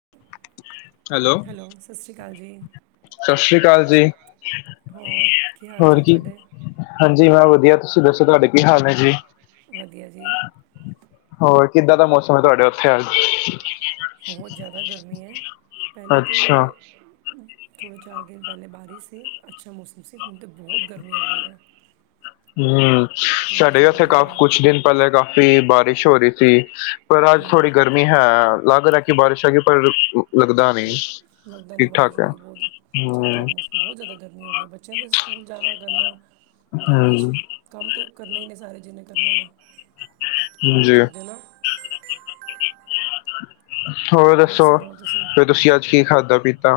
[inaudible] Hello, ਸਸ ਸ਼੍ਰੀ ਕਾਲ ਜੀ। ਸਸ ਸ੍ਰੀ ਕਾਲ ਜੀ, ਹੋਰ ਕੀ ਹਾਲ ਹੋਰ ਚਾਲ ਕੀ। ਤੁਹਾਡੇ ਹਾਂਜੀ, ਹਾਂ ਵਧੀਆ। ਤੁਸੀਂ ਦੱਸੋ ਤੁਆਡੇ ਕੀ ਹਾਲ ਨੇਂ ਜੀ? ਵਧੀਆ ਜੀ। ਹੋਰ, ਕਿੱਦਾਂ ਦਾ ਮੌਸਮ ਐ ਤੁਆਡੇ ਓਥੇ ਅੱਜ। ਬੋਹਤ ਜ਼ਿਆਦਾ ਗਰਮੀ ਐ, ਪੈਲੇ ਤੇ ਅੱਛਾ ਦੋ-ਚਾਰ ਦਿਨ ਪੈਲੇ ਬਾਰਿਸ਼ ਸੀ, ਅੱਛਾ ਮੌਸਮ ਸੀ, ਹੁਣ ਤੇ ਬੋਤ ਗਰਮੀ ਹੋ ਗਈ ਐ। ਹਂ, ਸਾਡੇ ਜ਼ਿਆਦਾ ਇੱਥੇ ਗਰਮੀ ਕਾਫ ਹੈ ਕੁਛ ਦਿਨ ਪੈਲੇ ਕਾਫ਼ੀ ਬਾਰਿਸ਼ ਹੋ ਰੀ ਸੀ, ਪਰ ਅੱਜ ਹੂੰ ਥੋੜੀ ਗਰਮੀ ਹੈ, ਲਗ ਰੱਖੀ ਬਾਰਿਸ਼ ਹੈਗੀ ਤਾਂ ਰੁਕੂ ਲੱਗਦਾ ਨੀਂ, ਪਰ ਲੱਗਦਾ ਠੀਕ-ਠਾਕ ਏ ਆ। ਹਂ। ਬੋਹਤ ਜ਼ਿਆਦਾ ਗਰਮੀ ਹੋਗੀ ਏ ਬੱਚਿਆਂ ਦੇ ਸਕੂਲ ਜਾਣਾ ਕਰਨੇ। ਗਰਮੀ ਚ। ਹਮ ਕੰਮ ਤੇ ਉਹ ਕਰਨੇ ਈ ਨੇ ਸਾਰੇ ਜਿਨੇਂ ਕਰਨੇ ਨੇਂ, ਕੰਮ ਦੇ ਜੀ ਓ ਬੋਲੋ [unintelligible] ਹੋਰ ਦੱਸੋ ਫੇਰ ਤੁਸੀਂ ਅੱਜ ਕੀ ਖਾਧਾ-ਪੀਤਾ।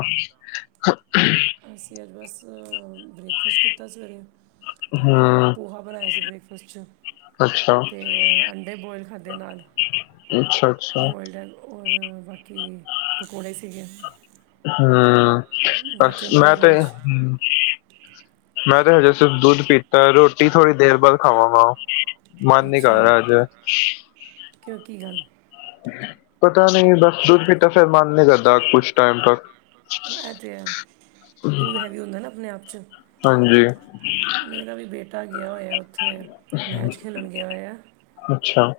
ਅਸੀਂ ਅੱਜ ਬਸ ਬ੍ਰੇਕਫਾਸਟ ਕੀਤਾ ਸਵੇਰੇ ਅ ਹਮ ਪੋਹਾ ਬਣਾਇਆ ਸੀ ਬ੍ਰੇਕਫਾਸਟ ਚ ਅੱਛਾ। ਤੇ ਅੰਡੇ ਬੋਇਲ ਖਾਧੇ ਨਾਲ। ਅੱਛਾ, ਅੱਛਾ। ਬੋਇਲਡ ਐਗ ਔਰ ਬਾਕੀ, ਪਕੌੜੇ ਸੀਗੇ। ਹਂ, ਪਰਸ ਬੱਚਿਆਂ ਨੂੰ ਮੈਂ ਵੀ ਤੋ ਹਂ। ਲੰਚ ਮੈਂ ਤੇ ਹਜੇ ਸਿਰਫ਼ ਦੁੱਧ ਪੀ ਤਾਂ ਰੋਟੀ ਥੋੜ੍ਹੀ ਦੇਰ ਬਾਅਦ ਖਾਵਾਂਗਾ। ਮਨ ਨੀਂ ਕਰ ਅੱਛਾ ਰਿਆ ਅੱਜ। ਕਿਉਂ ਕੀ ਗੱਲ ਪਤਾ ਨਹੀਂ ਬਸ ਦੁੱਧ ਪੀਤਾਂ ਫੇਰ ਮਨ ਨੀਂ ਕਰਦਾ ਕੁਛ ਟੈਮ ਤ ਐ ਤੇ ਹੈਂ, ਦੁੱਧ ਹੈਵੀ ਹੁੰਦਾ ਨਾ ਆਪਣੇ ਆਪ 'ਚ ਹਾਂਜੀ। ਮੇਰਾ ਵੀ ਬੇਟਾ ਗਿਆ ਹੋਇਆ ਉੱਥੇ, ਮੈਚ ਖੇਲਣ ਗਿਆ ਹੋਇਆ। ਅੱਛਾ।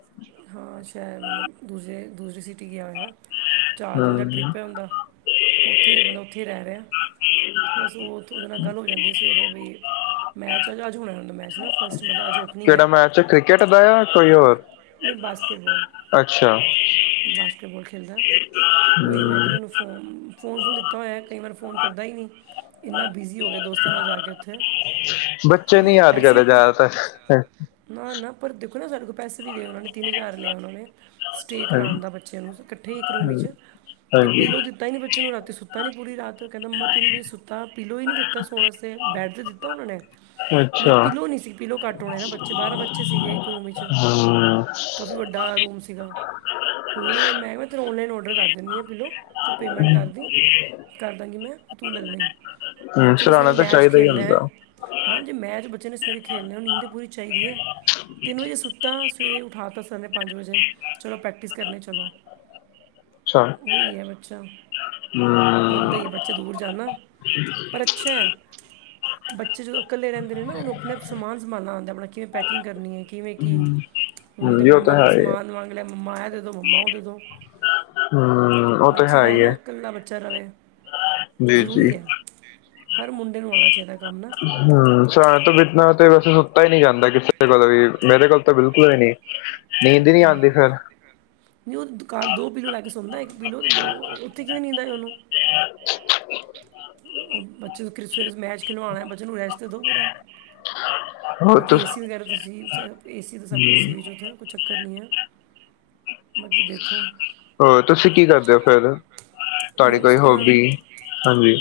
ਹਾਂ ਸ਼ੈਦ ਮਤਲਬ, ਦੂਸਰੇ- ਦੂਸਰੇ ਸੀਟੀ ਟੀ ਹੋਇਆ, ਚਾਰ ਦਿਨ ਦਾ ਹਮ ਟਰਿੱਪ ਹੈ ਓਦਾਂ, ਉੱਥੇ ਮਤਲਬ ਉੱਥੇ ਈ ਰਹਿ ਰਿਆ। ਬਸ ਉਥ ਉਹਦੇ ਨਾਲ ਗੱਲ ਹੋ ਜਾਂਦੀ ਸਵੇਰੇ ਵੀ ਮੈਚ ਅੱਜ ਹੋਣਾ ਦਾ ਮੈਚ ਨਾ ਫਸਟ ਮਤਲਬ ਅੱਜ ਓਹ ਕਿਹੜਾ ਮੈਚ ਕ੍ਰਿਕਟ ਦਾ ਜਾਂ ਕੋਈ ਹੋਰ ਨਈ ਬਾਸਕਿਟਬਾਲ- ਅੱਛਾ ਬਾਸਕਿਟਬਾਲ ਖੇਲਦਾ ਤੇ ਉਹੀ ਮੈਂ ਹਮ, ਕਿਹਾ ਮੈਨੂੰ ਫੋ ਫੋਨ-ਫੋਨ ਫੂਨ ਦਿੱਤਾ ਹੋਇਆ ਕਈ ਵਾਰ ਫੋਨ ਕਰਦਾ ਹੀ ਨਈ, ਇੰਨਾਂ ਬਿਜ਼ੀ ਹੋ ਗਿਆ ਦੋਸਤਾਂ ਨਾਲ ਜਾ ਕੇ ਉੱਥੇ ਬੱਚੇ ਨੀ ਤੇ ਯਾਦ ਪੈਸੇ ਕਰਦੇ ਪੁਰ ਜ਼ਿਆਦਾਤਰ ਨਾ- ਨਾ ਪਰ ਦੇਖੋ ਨਾ ਸਾਡੇ ਕੋਲ ਪੈਸੇ ਵੀ ਲੇ ਉਹ ਤਿੰਨ ਹਜ਼ਾਰ ਲਿਆ ਉਹਨਾਂ ਨੇ, ਸਟੇਅ ਹਾਂਜੀ, ਕਰਾਣ ਦਾ ਬੱਚਿਆਂ ਨੂੰ ਇਕੱਠੇ ਇੱਕ ਰੂਮ ਹਾਂਜੀ, ਵਿੱਚ ਤੇ ਹਾਂਜੀ ਪਹਿਲੋਂ ਦਿੱ ਤਾਂਹੀ ਨੀ ਬੱਚੇ ਨੂੰ ਰਾਤੀ ਸੁੱਤਾ ਨੀਂ ਪੂਰੀ ਰਾਤ, ਕਹਿੰਦਾ ਮੰਮਾ ਤਿੰਨ ਵਜੇ ਸੁੱਤਾ ਪੀਲੋ ਹੀ ਨੀਂ ਦਿੱਤਾ ਸੋਣ ਆਸਤੇ, ਬੈਡ 'ਤੇ ਦਿੱਤਾ ਉਹਨਾਂ ਨੇ ਮਤਲਬ ਅੱਛਾ ਪੀਲੋ ਨੀ ਸੀ, ਪੀਲੋ ਘੱਟ ਹੋਣੇ ਨਾ ਬੱਚੇ ਬਾਰਾਂ ਬੱਚੇ ਸੀਗੇ ਇੱਕ ਰੂਮ ਵਿੱਚ ਹਾਂ। ਕਾਫ਼ੀ ਵੱਡਾ ਰੂਮ ਸੀਗਾ, ਹੁਣ ਮੈਂ ਕਿਹਾ ਮੈ ਤੈਨੂੰ ਔਨਲਾਈਨ ਔਡਰ ਕਰ ਦਿੰਨੀ ਆ ਪੀਲੋ ਤੂੰ ਪੇਮੈਂਟ ਕਰਦੀ, ਕਰ ਦਾਂਗੀ ਮੈਂ ਤੂੰ ਲੱ ਲਈ। ਹਮ, ਬੱਚੇ ਨੇ ਸਰਾਣਾ ਸਵੇਰੇ ਤਾਂ ਮੈਚ ਚਾਹੀਦਾ ਹੀ ਖੇਲਣਾ ਹੁੰਦਾ ਐ। ਹਾਂ ਜੇ ਮੈਚ ਬੱਚੇ ਨੇ ਸਵੇਰੇ ਖੇਲਣਾ, ਨੀਂਦ ਤਾਂ ਪੂਰੀ ਚਾਹੀਦੀ ਐ, ਤਿੰਨ ਵਜੇ ਸੁੱਤਾ ਸਵੇਰੇ ਉਠਾਤਾ ਸਰ ਨੇ ਪੰਜ ਵਜੇ, ਚਲੋ ਪ੍ਰੈਕਟਿਸ ਕਰਨੀ ਚਲੋ। ਅੱਛਾ ਹਮ ਉਹੀ ਹੈ ਬੱਚਾ, ਲੱਗਦਾ ਹੀ ਏ ਬੱਚੇ ਦੂਰ ਜਾਦਾ ਪਰ ਅੱਛੇ ਬੱਚੇ ਜਦੋਂ ਇਕੱਲੇ ਰਹਿੰਦੇ ਨੇ ਨਾ ਉਹਨੂੰ ਆਪਣੇ ਆਪ ਸਮਾਨ ਸੰਭਾਲਣਾ ਹੁੰਦਾ, ਆਪਣਾ ਪੈਕਿੰਗ ਕਰਨੀ ਹੈ ਕਿਵੇਂ ਕੀ ਹੁਣ ਹਮ, ਤੇ ਜੀ ਉਹ ਤਾਂ ਮੰਮਾ ਕੋਲੋਂ ਹੈ ਹੀ ਹੈ। ਸਮਾਨ ਲਵਾ ਬੋਲੇ ਗਾ ਮੰਮਾ ਐ ਦੇਦੋ ਮੰਮਾ ਓ ਦੇਦੋ, ਹਮ ਉਹ ਤਾਂ ਅੱਛੀ ਹੈ ਗੱਲ ਐ ਹੀ ਨਾ ਹੈ ਇਕੱਲਾ ਬੱਚਾ ਰਵੇ ਜੀ ਜੀ ਜ਼ਰੂਰੀ ਐ, ਹਰ ਮੁੰਡੇ ਨੂੰ ਆਣਾ ਚਾਹੀਦਾ ਕੰਮ ਨਾ ਹੂੰ ਸਿਆਲ ਤੋਂ ਬਿਨਾਂ ਪੀਲੋ ਤੇ ਵੈਸੇ ਸੁੱਤਾ ਈ ਨੀ ਜਾਂਦਾ ਕਿਸੇ ਕੋਲ ਵੀ, ਮੇਰੇ ਕੋਲ ਤਾਂ ਬਿਲਕੁਲ ਹੀ ਨੀ। ਨੀਂਦ ਨੀ ਆਂਦੀ ਫਿਰ ਨਹੀਂ ਉਹ ਦੋ ਘਰ ਪੀਲੋ ਲੈ ਕੇ ਸੌਦਾ ਇੱਕ ਪੀਲੋ ਤੇ ਦੋ ਉੱਥੇ ਕਿਵੇਂ ਨੀਂਦ ਆਵੇ ਉਹਨੂੰ [inaudible] ਉਹ ਬੱਚੇ ਨੂੰ ਕਰਿ ਸਵੇਰੇ ਮੈਚ ਖਿਲਵਾਣਾ, ਬੱਚੇ ਨੂੰ ਰੈਸਟ ਤੇ ਦੋ ਪੂਰਾ। ਹੋਰ ਬਾਕੀ ਤੁਸ ਏਸੀ ਵਗੈਰਾ ਤਾਂ ਸੀ, ਏ ਸੀ ਤਾਂ ਸਭ ਕੁਛ ਸੀ ਉੱਥੇ ਕੋਈ ਚੱਕਰ ਨੀਂ ਏਂ। ਅ ਹੋਰ ਤੁਸੀ ਕੀ ਕਰਦੇ ਓ ਫਿਰ। ਮੈਂ ਤੁਹਾਡੀ ਬਸ ਕੋਈ ਆਪਣਾ ਹੋਬੀ, ਹਾਜੀ।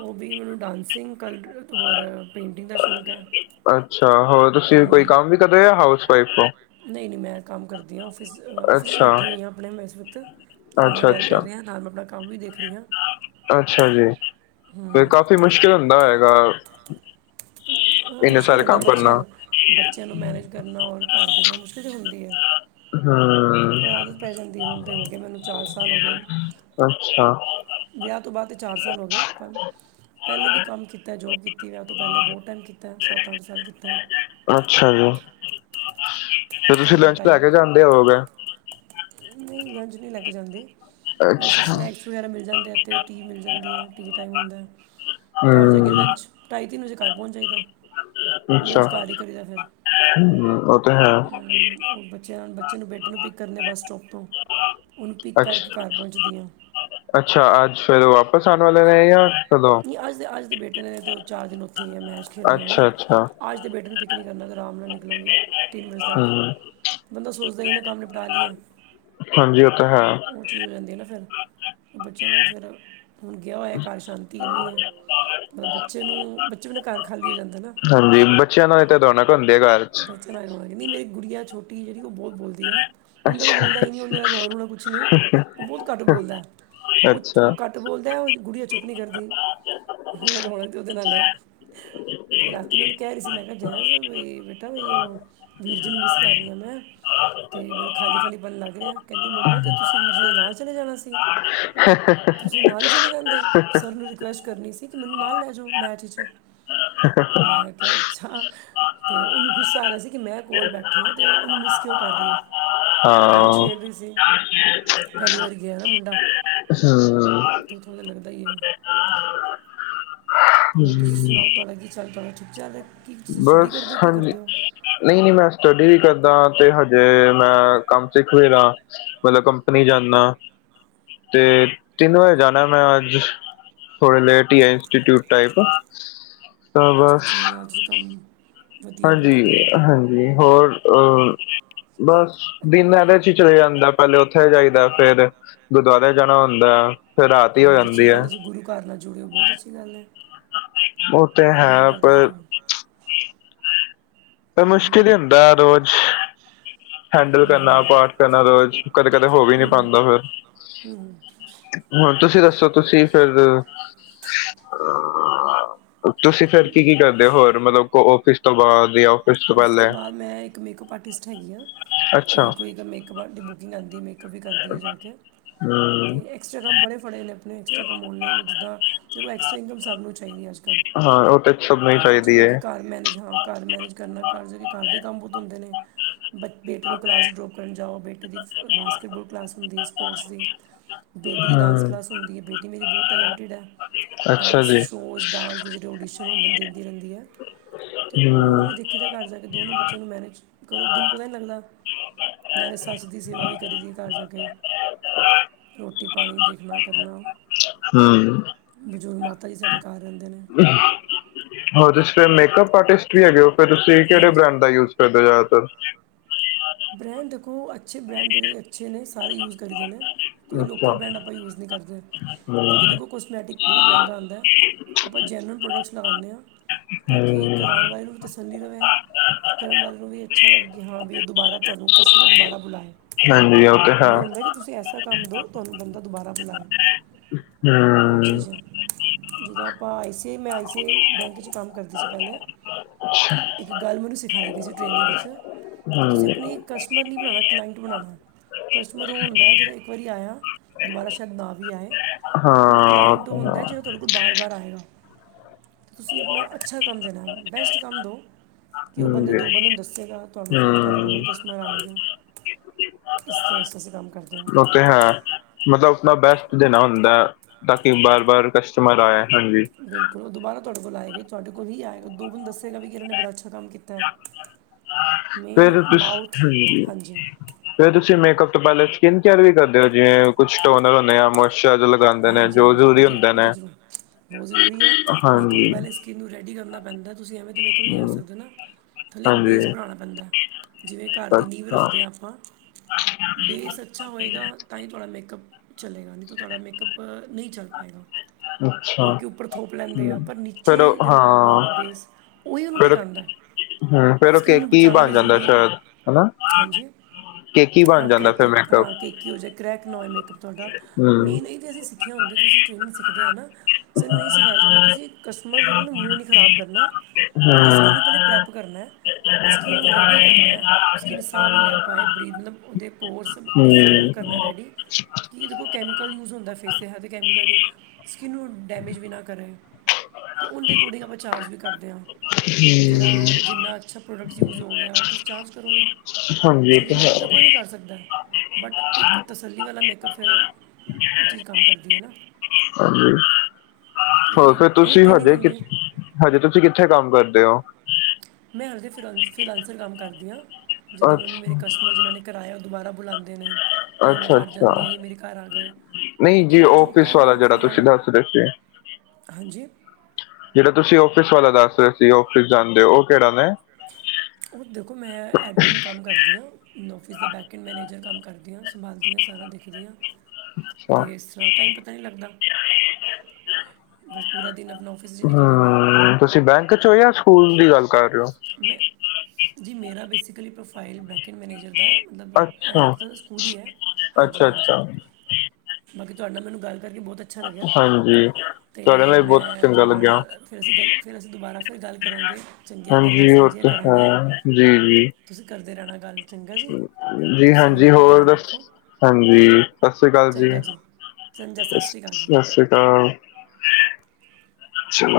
ਹੋਬੀ ਮੈਨੂੰ ਡਾਸਿੰਗ ਕਰ ਹੋਰ ਪੇਟਿੰਗ ਦਾ ਸ਼ੌਕ ਐ, ਅੱਛਾ-ਹੂੰ। ਤਦੇ ਹਊਸ ਵਾਈਫ ਤੋ ਨਹੀ- ਨਹੀ ਮੈ ਕੰਮ ਕਰਦੀ ਆ, ਔਫਿਸ- ਔਫਿਸ ਚ ਅੱਛਾ ਬੈਠੀ ਹੋਈ ਆ ਮੈ ਆਪਣੇ ਏਸ ਵਕਤ ਤੁਹਾਡੇ ਨਾਲ ਅੱਛਾ ਗੱਲ ਕਰ ਅੱਛਾ ਰੀ ਆ, ਨਾਲ ਮੈ ਆਪਣਾ ਕੰਮ ਵੀ ਦੇਖ ਰੀ ਆ। ਅੱਛਾ ਜੀ, ਫਿਰ ਕਾਫੀ ਮੁਸ਼ਕਿਲ ਹੁੰਦਾ ਹੋਏਗਾ। ਹੁੰ ਬੜਾ ਇੰਨੇ ਮੁਸ਼ਕਿਲ ਸਾਰੇ ਹੁੰਦਾ ਕੰਮ ਬੱਚਿਆ ਕਰਨਾ ਨੂੰ ਬੱਚਿਆ ਨੂੰ ਮੈਨੇਜ ਕਰਨਾ ਔਰ ਘਰ ਦੇਖਣਾ ਮੁਸ਼ਕਿਲ ਤੇ ਹੁੰਦੀ ਏ ਹੂੰ ਐਹ ਆਦਤ ਪੈ ਜਾਂਦੀ ਏ, ਹੁਣ ਤੇ ਹੋ ਗਏ ਮੈਨੂੰ ਚਾਰ ਸਾਲ ਹੋ ਗਏ। ਅੱਛਾ ਵਿਆਹ ਤੋਂ ਬਾਅਦ ਤੇ ਚਾਰ ਸਾਲ ਹੋ ਗਏ ਪੰਜ ਪਹਿਲੇ ਵੀ ਕੰਮ ਕੀਤਾ ਜੋਬ ਕੀਤੀ ਵਿਆਹ ਤੋਂ ਪਹਿਲੇ ਬੋਤ ਟਾਈਮ ਕੀਤੈ, ਸੱਤ-ਅੱਠ ਸਾਲ ਕੀਤੈ। ਅੱਛਾ-ਜੀ, ਫਿਰ ਪਰ ਤੁਸੀ ਉਹ ਲੰਚ ਤੇ ਆ ਕੇ ਕਰੰਦੇ ਹੋਗੇ ਨਈ ਲੰਚ ਨੀ ਲੈ ਕੇ ਜਾਂਦੀ ਵੈਸੇ ਅੱਛਾ ਸਨੈਕਸ ਵਗੈਰਾ ਮਿਲ ਜਾਂਦੇ ਐਥੇ ਟੀ ਮਿਲ ਜਾਂਦੀ ਏ, ਟੀ ਟਾਈਮ ਹੁੰਦੈ, ਘਰ ਜਾ ਕੇ ਹੂੰ ਲੰਚ ਢਾਈ-ਤਿੰਨ ਵਜੇ ਘਰ ਪੋਂਚ ਜਾਈਦਾ। ਅੱਛਾ, ਲੰਚ ਘਰ ਹੀ ਕਰੀਦਾ ਫਿਰ ਹੁੰ, ਪਤਾ ਹੈ ਓਹ ਬੱਚਿਆਂ ਬੱਚੇ ਨੂੰ ਬੇਟੇ ਨੂੰ ਪਿੱਕ ਕਰਦੇ ਬੱਸਸਟੋਪ ਤੋਂ ਓਹਨੂੰ ਪਿੱਕ ਅੱਛਾ ਕਰਕੇ ਘਰ ਪੋਂਚਦੀ ਆ। ਓਹ ਵਾਪਿਸ ਆਨ ਵਾਲੇ ਨੇ ਯਾ ਕਦੋਂ? ਅੱਜ ਤੇ ਅੱਜ ਤੇ ਬੇਟੇ ਨੇ ਉਥੇ ਚਾਰ ਦਿਨ ਉਥੇ ਈ ਰਹਿਨੈ ਮੈਚ ਖੇਲਨੈ ਓਹਨੇ ਅੱਛਾ ਅੱਛਾ ਅੱਜ ਤੇ ਬੇਟੇ ਨੂੰ ਪਿੱਕ ਨੀ ਕਰਨਾ ਆਰਾਮ ਨਾਲ ਨਿਕਲਾਂਗੀ ਤਿੰਨ ਵਜੇ ਤੱਕ, ਹਮ ਬੰਦਾ ਸੋਚਦਾ ਈ ਏ ਨਾ ਕੰਮ ਗਾਲੀਏ, ਹਾਂਜੀ ਉਹ ਤਾਂ ਹੈ ਓਹ ਚੀਜ਼ ਹੋ ਜਾਦੀ ਏ ਨਾ। ਫਿਰ ਬੱਚਿਆ ਨਾਲ ਫਿਰ, ਹੁਨ ਗਿਆ ਹੋਇਐ ਘਰ ਸ਼ਾਂਤੀ ਇੰਨੀ ਐ ਬੱਚੇ ਨੂੰ ਬੱਚੇ ਬਿਨਾ ਘਰ ਖਾਲੀ ਹੋ ਜਾਂਦਾ ਨਾ ਹਾਂਜੀ ਬੱਚਿਆਂ ਨਾਲ ਹੀ ਤਾਂ ਰੌਣਕ ਹੁੰਦੀ ਹੈ ਘਰ [unintelligible] ਚ ਨਈ ਮੇਰੀ ਗੁੜੀਆ ਛੋਟੀ ਜੇਹੜੀ ਓਹ ਬੋਤ ਬੋਲਦੀ ਦੀ ਏ ਮੁੰਡਾ ਤੇ ਅੱਛਾ ਬੋਲਦਾ ਈ ਨੀ, ਓਹਨੇ ਤੇ ਰੋਣਾ-ਰੁਣਾ ਕੁਛ ਨੀ, ਓਹ ਬਹੁਤ ਘੱਟ ਬੋਲਦੈ ਅੱਛਾ ਬੋਲਦੈ ਉਂਞ ਗੁੜੀਆ ਚੁੱਪ ਨੀ ਕਰਦੀ, ਰੌਨਕ ਰੋਲਤੇ ਓਹਦੇ ਨਾਲ ਆ ਤੇ ਰਾਤੀ ਮੈ ਓਹਨੂੰ ਕਹਿ ਰਹੀ ਸੀ ਮੈ ਕਿਹਾ ਜੈਜ਼ ਬਈ ਬੇਟਾ ਓਹ ਵੀਰ ਜੀ ਨੂੰ ਮਿਸ ਕਰ ਰਹੀ ਆਂ ਮੈਂ ਤੇ ਮੈਂਨੂੰ ਖਾਲੀ ਖਾਲੀ ਪਨ ਲੱਗ ਰਿਐ ਕਹਿੰਦੀ ਮੰਮਾ ਤੇ ਤੁਸੀਂ ਵੀਰ ਜੀ ਦੇ ਨਾਲ ਚਲੇ ਜਾਨਾ ਸੀ ਤੁਸੀਂ ਨਾਲ ਈ ਚਲੇ ਜਾਂਦੇ। ਓਨੂੰ ਰਿਕਵੈਸਟ ਕਰਨੀ ਸੀ ਕਿ ਮੈਨੂੰ ਨਾਲ ਲੈ ਜਾਓ ਮੈਚ ਇਚ, ਮੈ ਕਿਹਾ ਅੱਛਾ ਤੇ ਓਹਨੂੰ ਗੁੱਸਾ ਆ ਰਿਆ ਸੀ ਕਿ ਮੈ ਕੋਲ ਬੈਠੀ ਆਂ ਤੇ ਓਹਨੂੰ ਮਿਸ ਕਿਓ ਕਰ ਰਹੀ ਏ। ਮੈ ਤੇ ਹਾਂ ਓਹਨੂੰ ਹਮ ਛੇੜ ਰਈ ਸੀ ਪਹਿਲੀ ਵਾਰੀ ਗਿਆ ਨਾ ਮੁੰਡਾ ਹਮ, ਦੂਰ ਥੋੜਾ ਲੱਗਦਾ ਈ ਏ ਹੋਰ ਤੁਸੀ ਸੁਣਾਓ ਤੁਹਾਡਾ ਕੀ ਚਲਦੈ? ਠੀਕ ਚਲ ਰਿਆ? ਕੀ ਤੁਸੀ ਸਟੱਡੀ ਕਰਦੇ ਓ ਕੀ ਕਰਦੇ ਓ? ਨਈ-ਨਈ, ਮੈ ਸਟੱਡੀ ਵੀ ਕਰਦਾ ਤੇ ਹਜੇ ਮੈਂ ਕੰਮ ਸਿੱਖ ਵੀ ਰਿਹਾ ਮਤਲਬ ਕੰਪਨੀ ਜਾਨਾ ਤੇ ਤਿੰਨ ਵਜੇ ਜਾਨਾ ਮੈ ਅੱਜ, ਥੋੜਾ ਲੇਟ ਈ ਏ ਇੰਸਟੀਟਿਊਟ ਟਾਇਪ ਅੱਛਾ-ਅੱਛਾ ਨਾਲ ਤੁਸੀ ਕੰਮ ਵਧੀਆ ਬਹੁਤ ਵਧੀਆ ਹੈ ਤਾਂ ਹਾਂਜੀ-ਹਾਂਜੀ ਹੋਰ ਅਹ ਬਸ ਦਿਨ ਇਹਦੇ ਚ ਈ ਚਲੇ ਜਾਂਦਾ ਪਹਿਲੇ ਓਥੇ ਜਾਈਦਾ ਫੇਰ ਗੁਰਦੁਆਰੇ ਜਾਨਾ ਹੁੰਦਾ ਫਿਰ ਰਾਤ ਈ ਹੋ ਬਹੁਤ ਜਾਂਦੀ ਅੱਛੀ ਐ। ਗੱਲ ਹੈ ਜੇ ਗੁਰੂ ਘਰ ਨਾਲ ਜੁੜੇ ਓ ਬੋਤ ਅੱਛੀ ਗੱਲ ਐ ਓਹ ਤੇ ਹੈ ਪਰ ਪਰ ਮੁਸ਼ਕਿਲ ਹੀ ਹੁੰਦੈ ਰੋਜ਼ ਹੈਂਡਲ ਕਰਨਾ, ਪਾਠ ਕਰਨਾ ਰੋਜ, ਕਦੇ-ਕਦੇ ਹੋ ਵੀ ਨਈ ਪਾਂਦਾ ਫੇਰ। ਹੂੰ। ਹੁਨ ਤੁਸੀਂ ਦੱਸੋ, ਤੁਸੀਂ ਫੇਰ ਅਂ ਤੁਸੀਂ ਫਿਰ ਕੀ-ਕੀ ਕਰਦੇ ਹੋ ਹੋਰ ਮਤਲਬ ਔਫਿਸ ਤੋਂ ਬਾਅਦ ਜਾਂ ਆਫਿਸ ਔਫਿਸ ਤੋਂ ਪਹਿਲੇ ਬਾਦ ਮੈਂ ਇੱਕ ਮੇਕਅਪ ਆਰਟਿਸਟ ਹੈਗੀ ਹਾਂ ਤੇ ਅੱਛਾ ਕੋਈ ਅਗਰ ਮੇਕਅੱਪ ਆਰਟਿਸਟ ਬੁਕਿੰਗ ਆਂਦੀ ਮੇਕ ਮੇਕਅੱਪ ਵੀ ਕਰਦੀ ਜਾਕੇ ਹਮ ਤੇ ਐਕਸਟਰਾ ਕੰਮ ਬੜੇ ਫੜੇ ਨੇ ਆਪਣੇ ਐਕਸਟਰਾ ਕੰਮ ਔਨਲਾਈਨ ਜਿੱਦਾਂ ਐਸਟਰਾ ਇਨਕਮ ਸਭ ਨੂੰ ਚਾਈਦੀ ਏ ਅਜਕਲ ਹਾਂ ਉਹ ਸਭ ਨੂੰ ਹੀ ਤੇ ਓ 'ਚ ਚਾਹੀਦੀ ਬਾਕੀ ਹੈ ਘਰ ਮੈਨੇਜ ਹਾਂ। ਘਰ ਮੈਨੇਜ ਕਰਨਾ ਘਰ ਜਾ ਕੇ ਘਰ ਦੇ ਕੰਮ ਬੋਤ ਹੁੰਦੇ ਨੇ ਬ ਬੇਟੇ ਨੂੰ ਕਲਾਸ ਡਰੋਪ ਕਰਨ ਜਾਉ ਬੇੇ ਦੀ ਬ ਬਾਸਕਿਟਬਾਲ ਕਲਾਸ ਹੁੰਦੀ ਏ ਸਪੋਰਟਸ ਦੀ ਬੇਟੀ ਦੀ ਡਾਂਸ ਹਮ ਕਲਾਸ ਹੁੰਦੀ ਆ ਬੇਟੀ ਮੇਰੀ ਬੋਤ ਟੈਲੈਂਟਿਡ ਆ। ਅੱਛਾ ਡਾਂਸ ਜੀ ਸ਼ੋਜ ਡਾਂਸ ਦੇ ਜੇੜੇ ਓਡੀਸ਼ਨ ਹੁੰਦੇ ਦਿੰਦੀ ਰੈਂਦੀ ਐ ਤੇ ਹਮ ਉਨੂੰ ਵੀ ਦੀ ਦੀ ਦੇ ਘਰ ਜਾ ਕੇ ਦੋਨੋ ਬੱਚਿਆਂ ਨੂੰ ਮੈਨੇਜ ਕਰੋ ਦਿਨ ਪਤਾ ਈ ਲੱਗਦਾ। ਨਾਲੇ ਸੱਸ ਦੀ ਸੇਵਾ ਵੀ ਕਰੀ ਦੀ ਘਰ ਜਾ ਕੇ ਰੋਟੀ ਪਾਣੀ ਦੇਖਣਾ ਕਰਨਾਂ। ਹਮ ਬਜ਼ੁਰਗ ਮਾਤਾ ਜੀ ਸਾਡੇ ਘਰ ਰੈਂਦੇ ਨੇ। ਹੋ ਤੁਸੀਂ ਫੇਰ ਮੇਕਅਪ ਆਰਟਿਸਟ ਵੀ ਹੈਗੇ ਹੋ ਫਿਰ ਤੁਸੀਂ ਕੇੜੇ ਬ੍ਰਾਂਡ ਦਾ ਯੂਜ ਕਰਦੇ ਹੋ ਜਾਦਾਤਰ ਬ੍ਰੈਂਡ ਦੇਖੋ ਅੱਛੇ ਬ੍ਰੈਂਡ ਜੇੜੇ ਅੱਛੇ ਨੇ ਸਾਰੇ ਯੂਜ ਕਰੀ ਦੇ ਨੇ। ਕਿਉਂਕਿ ਲੋਕਲ ਅੱਛਾ ਬ੍ਰੈਂਡ ਆਪਾਂ ਯੂਸ ਨਈ ਕਰਦੇ ਕਿਉਂਕਿ ਹਮ, ਦੇਖੋ ਕੁਛ ਮੈਟਿਕ ਬੋਤ ਮਹਿੰਗਾ ਆਂਦਾ। ਆਪਾਂ ਜਰਨਲ ਪ੍ਰੋਡਕਟਸ ਲਗਾਣੇ ਆਂ ਤਾਂ ਕਿ ਹਮ, ਕਰਾਉਣ ਵਾਲੇ ਨੂੰ ਵੀ ਤਸ ਚੱਲੀ ਰਵੇ ਕਰਨ ਵਾਲੇ ਨੂੰ ਵੀ ਅੱਛਾ ਲੱਗੇ ਕਿ ਹਾਂ ਵੀ ਓ ਦੁਬਾਰਾ ਤੁਹਾਨੂੰ ਵੀ ਕਸਟਮਰ ਦੁਬਾਰਾ ਬੁਲਾਏ। ਹਾਂਜੀ ਉਹ ਤੇ ਹੈ ਏ ਹੁੰਦਾ ਕਿ ਤੁਸੀਂ ਐਸਾ ਕੰਮ ਦੋ ਤੁਹਾਨੂੰ ਬੰਦਾ ਦੁਬਾਰਾ ਬੁਲਾਵੇ [inaudible] ਜਦੋ ਆਪਾ ਆਈ ਸੀ ਆਈ ਮੈਂ ਆਈ ਸੀ ਆਈ ਬੈਂਕ 'ਚ ਕੰਮ ਕਰਦੀ ਸੀ ਪੈਲੇ ਅੱਛਾ, ਇੱਕ ਗੱਲ ਮੈਨੂੰ ਸਿਖਾਈ ਗਈ ਸੀ ਟ੍ਰੇਨਿੰਗ 'ਚ ਕਿ ਤੁਸੀਂ ਹਮ, ਆਪਣੀ ਕਸਟਮਰ ਨਈ ਬਣਾਣਾ ਕਲਾਇੰਟ ਬਣਾਉਣਾ ਕਸਟਮਰ ਓ ਹੁੰਦਾ ਜੇੜਾ ਇੱਕ ਵਾਰੀ ਆਇਆ ਦੁਬਾਰਾ ਸ਼ਾਇਦ ਨਾ ਵੀ ਆਏ। ਹਾਂ ਬਟ ਉਹ ਕਲਾਇੰਟ ਤੇ ਹੈ ਹੁੰਦਾ ਜੋ ਤੁਹਾਡੇ ਕੋਲ ਬਾਰ-ਬਾਰ ਆਏਗਾ ਤੁਸੀਂ ਆਪਣਾ ਅੱਛਾ ਕੰਮ ਦੇਣਾ ਬੈਸਟ ਕੰਮ ਦੋ। ਕਿ ਓ ਹਮ, ਬੰਦੇ ਜੀ, ਦੋ ਬੰਦੇ ਨੂੰ ਦੱਸੇਗਾ ਤੁਹਾਨੂੰ ਫਿਰ ਤਾਨੂੰ ਹਮ, ਰੋਲ ਕਸਟਮਰ ਆਣਗੇ ਇਸ ਤਰ੍ਹਾਂ ਇਰ੍ਹਾਂ ਕੰਮ ਕਰਦੇ ਆਂ। ਵਿਹਾਰ ਮਤਲਬ ਆਪਣਾ ਬੈਸਟ ਦੇਣਾ ਹੁੰਦਾ ਤਾਂ ਕੀ ਬਾਰ-ਬਾਰ ਕਸਟਮਰ ਆਏ ਹਾਂਜੀ‌। ਬਿਲਕੁਲ ਓ ਦੁਬਾਰਾ ਤੁਆਡੇ ਕੋਲ ਆਏਗਾ ਤੁਆਡੇ ਕੋਲ ਵੀ ਆਏਗਾ ਦੋ ਬੰਦੇ ਦੱਸ ਗਾ ਵੀ ਇਨਾਂ ਨੇ ਬੜਾ ਅੱਛਾ ਕੰਮ ਕੀਤਾ ਮੇਨ ਮਾਊਥ ਹਾਂਜੀ। ਫੇਰ ਤੁਸੀਂ ਮੇਕਅਪ ਤੋਂ ਪੈਲੇ ਸਕਿੰਨ ਕੇਅਰ ਵੀ ਕਰਦੇ ਹੋ ਜਿਵੇਂ ਕੁਛ ਟੋਨੇ ਆ ਹੁੰਦੇ ਆ ਮੋ ਸ਼ਾ ਲਗਾਂਦੇ ਨੇ ਹਾਂਜੀ ਜੋ ਹਾਂਜੀ ਉਹ ਜ਼ਰੂਰੀ ਤਾਂ ਹੁੰਦੇ ਉਹ ਨੇ ਤਾਂ ਜ਼ਰੂਰ ਹਾਂਜੀ। ਕਿੰਨ ਨੂੰ ਰੈਡੀ ਕਰਨਾ ਪੈਂਦਾ ਤੁਸੀਂ ਐਵੇਂ ਤਾਂ ਮੇਕਅੱਪ ਨਈ ਕਰ ਹਮ, ਸਕਦੇ ਨਾ। ਥੱਲੇ ਇੱਕ ਹਾਂਜੀ ਬੇਸ ਬਣਾਣਾ ਪੈਂਦਾ ਜਿਵੇਂ ਘਰ ਦੀ ਨੀਂਵ ਅੱਛਾ ਰੱਖਦੇ ਆਂ ਆਪਾਂ ਬੇਸ ਅੱਛਾ ਹੋਏਗਾ। ਤਾਂ ਈ ਤੁਆਡਾ ਮੇਕਅੱਪ ਚੱਲੇਗਾ ਨਈ ਤਾਂ ਤੁਆਡਾ ਮੇਕਅੱਪ ਨਈ ਚੱਲ ਪਾਏਗਾ। ਅੱਛਾ ਲੋਕੀ ਉੱਪਰ ਥੋਪ ਲੈਂਦੇ ਆ ਹੂੰ ਪਰ ਨੀਚੇ ਫੇਰ ਉਹ ਜੇੜਾ ਕੰਮ ਕਰੋਗੇ ਹਾਂ ਬੇਸ ਉਹੀ ਉਨੂੰ ਫੇਰ ਟਿਕਾਂਦਾ। ਹੂੰ ਫੇਰ ਉਹ ਸਕਿੰਨ ਨੂੰ ਕੇਕੀ ਬਚਾਣਾ ਵੀ ਬਣ ਜਾਂਦਾ ਜ਼ਰੂਰੀ ਏ ਸ਼ਾਇਦ ਹਨਾ ਹਾਂਜੀ। ਕੇਕੀ ਹਾਂ ਬਣ ਜਾਂਦਾ ਫਿਰ ਕਰੈਕੀ ਮੇਕਅਪ ਹਾਂ ਕੇਕੀ ਹੋ ਜਾ ਕਰੈਕ ਨਾ ਹੋਏ ਮੇਕਅਪ ਤੁਆਡਾ ਹੂੰ ਮੇਨ ਅਸੀਂ ਸਿੱਖਿਆ ਹੁੰਦਾ ਤੁਸੀਂ ਟ੍ਰੇਨਿੰਗ ਸਿੱਖਦੇ ਆ ਨਾ ਸਾਨੂੰ ਈ ਸਿਖਾਇਆ ਜਾਂਦਾ ਤੁਸੀਂ ਕਸਟਮਰ ਜੇੜਾ ਨਾ ਮੂੰਹ ਨੀ ਨਈ ਖਰਾਬ ਕਰਨਾ। ਉਦੀ ਹੂੰ ਸਕਿੰਨ ਨੂੰ ਪੈਲੇ ਪ੍ਰੈਪ ਕਰਨਾ। ਸਕਿੰਨ ਨੂੰ ਰੈਡੀ ਕਰਨਾ ਸੰਕਿਨ ਸਾਹ ਵੀ ਲੈ ਪਾਏ ਬਰੀਬਲਮ ਉਦੇ ਪੋਰਸ ਹੂੰ ਇਸੇ ਨੂੰ ਹੂੰ ਕਰਨਾ। ਰੈਡੀ [inaudible] ਕਿ ਏਦੇ ਕੋਲ ਕੈਮੀਿਕਲ ਯੂਜ਼ ਹੁੰਦਾ ਫੇਸ ਤੇ ਹੈ ਤੇ ਕੈਮੀਕਲ ਈ। ਸਕਿਨ ਨੂੰ ਡੈਮੇਜ ਵੀ ਨਾ ਕਰੇ ਤੇ ਓਦੇ ਅਕੋਡਿੰਗ ਆਪਾਂ ਚਾਰਜ ਵੀ ਕਰਦੇ ਆਂ। ਜੇੜਾ ਜਿੰਨਾ ਅੱਛਾ ਪ੍ਰੋਡਕਟਸ ਯੂਜ਼ ਹੋ ਗਿਆ ਓ ਤੁਸੀਂ ਚਾਰਜ ਕਰੋਗੇ। ਹਾਂਜੀ ਇਹ ਕਿਉਂਕਿ ਹੈ ਮੇਕਅੱਪ ਤਾਂ ਕੋਈ ਵੀ ਕਰ ਸਕਦੈ ਬਟ ਇੱਕ ਤਸੱਲੀ ਵਾਲਾ ਮੇਕਅਪ ਫਿਰ ਓ ਚੀਜ਼ ਕੰਮ ਕਰਦੀ ਐ ਨਾ। ਹਾਂਜੀ। ਹੋਰ ਫਿਰ ਤੇ ਇਹ ਤੁਸੀਂ ਟ੍ਰੇਨਿੰਗ ਹਜੇ ਕਿ, ਹੁੰਦੀ ਹੈ ਹਜੇ ਤੁਸੀਂ ਕਿੱਥੇ ਕੰਮ ਕਰਦੇ ਓ? ਮੈਂ ਹਰਦੇ ਫਿਲਾ-ਫਿਲਾਂਸਰ ਕੰਮ ਕਰਦੀ ਆ ਜਿੱਦਾਂ ਮੈਨੂੰ ਮੇਰੇ ਅੱਛਾ ਕਸਟਮਰ ਜਿੰਨਾ ਨੇ ਕਰਾਏਆ ਓ ਦੁਬਾਰਾ ਬੁਲਾਂਦੇ ਨੇ। ਯਾਂ ਮੈਂ ਅੱਛਾ ਘਰ ਅੱਛਾ ਜਾਨੀ ਆ ਯੇ ਮੇਰੇ ਘਰ ਆ ਗਏ ਨਹੀਂ ਕਿਉਂਕਿ ਜੀ ਮੈਂ ਜੋਬ ਆਫਿਸ ਕਰ ਰਈ ਵਾਲਾ ਆਂ ਜਿਹੜਾ ਫਿਲਹਾਲ। ਤੁਸੀਂ ਦੱਸ ਰਹੇ ਸੀ ਹਾਂਜੀ? ਜੇੜਾ ਤੁਸੀਂ ਔਫਿਸ ਵਾਲਾ ਦੱਸ ਰਏ ਸੀ ਔਫਿਸ ਜਾਂਦੇ ਓ, ਓ ਕੇੜਾ ਨੇ? ਓ ਦੇਖੋ ਮੈਂ ਐਡਮਿੰਨ ਕੰਮ ਕਰਦੀ ਆ, ਔਫਿਸ ਦਾ ਬੈਕਇਨ ਮੈਨੇਜਰ ਕੰਮ ਕਰਦੀ ਆਂ। ਸੰਭਾਲਦੀਆਂ ਸਾਰਾ ਦੇਖਦੀਆਂ ਅੱਛਾ ਤੇ ਏਸ ਤਰਾਂ ਟਾਈਮ ਪਤਾ ਨੀ ਲੱਗਦਾ, ਬਸ ਪੂਰਾ ਦਿਨ ਆਪਨਾ ਔਫਿ ਹੂੰ, ਤੁਸੀਂ ਬੈਂਕ ਚੋਂ ਯਾਂ ਸਕੂਲ ਦੀ ਗੱਲ ਕਰ ਰਏ ਓ? ਮੈਂ, ਜੀ ਮੇਰਾ ਬੇਸਿਕਲੀ ਪ੍ਰੋਫਾਈਲ ਬੈਂਕ ਇੰਨ ਮੈਨੇਜਰ ਦਾ ਏ ਮਤਲਬ ਏ ਅੱਛਾ ਇੱਕ ਤਰਾਂ ਦਾ ਸਕੂਲ ਈ ਐ, ਅੱਛਾ ਅੱਛਾ ਹਾਂਜੀ-ਹਾਂਜੀ ਬਾਕੀ ਤੁਆਡਾ ਨਾ ਮੈਨੂੰ ਗੱਲ ਕਰਕੇ ਬੋਤ ਅ ਹਾਂਜੀ। ਤੁਹਾਡੇ ਤੇ ਨਾਲ ਵੀ ਬਹੁਤ ਮੈਂ ਚੰਗਾ ਤੁਆਡੇ ਲੱਗਿਆ ਨਾਲ ਫਿਰ ਅਸੀਂ ਗੱਲ ਫਿਰ ਅਸੀਂ ਦੁਬਾਰਾ ਫਿਰ ਗੱਲ ਕਰਾਂਗੇ ਚੰਗੀ ਹਾਂਜੀ ਓ ਤੇ ਹੈ, ਜੀ-ਜੀ। ਤੁਸੀਂ ਕਰਦੇ ਰੈਣਾ ਗੱਲ। ਚੰਗਾ ਜੀ ਜੀ ਤੁਸੀਂ ਹੁਣ ਹਾਂਜੀ ਆਪਣਾ ਧਿਆਨ ਹੋਰ, ਰੱਖੋ ਹਾਂਜੀ, ਸਸ੍ਰੀ ਕਾਲ ਜੀ। ਚੰਗਾ ਸਤਿ ਸਸ ਸ਼੍ਰੀ ਅਕਾਲ ਜੀ ਸਸ੍ਰੀ ਕਾਲ, ਚਲੋ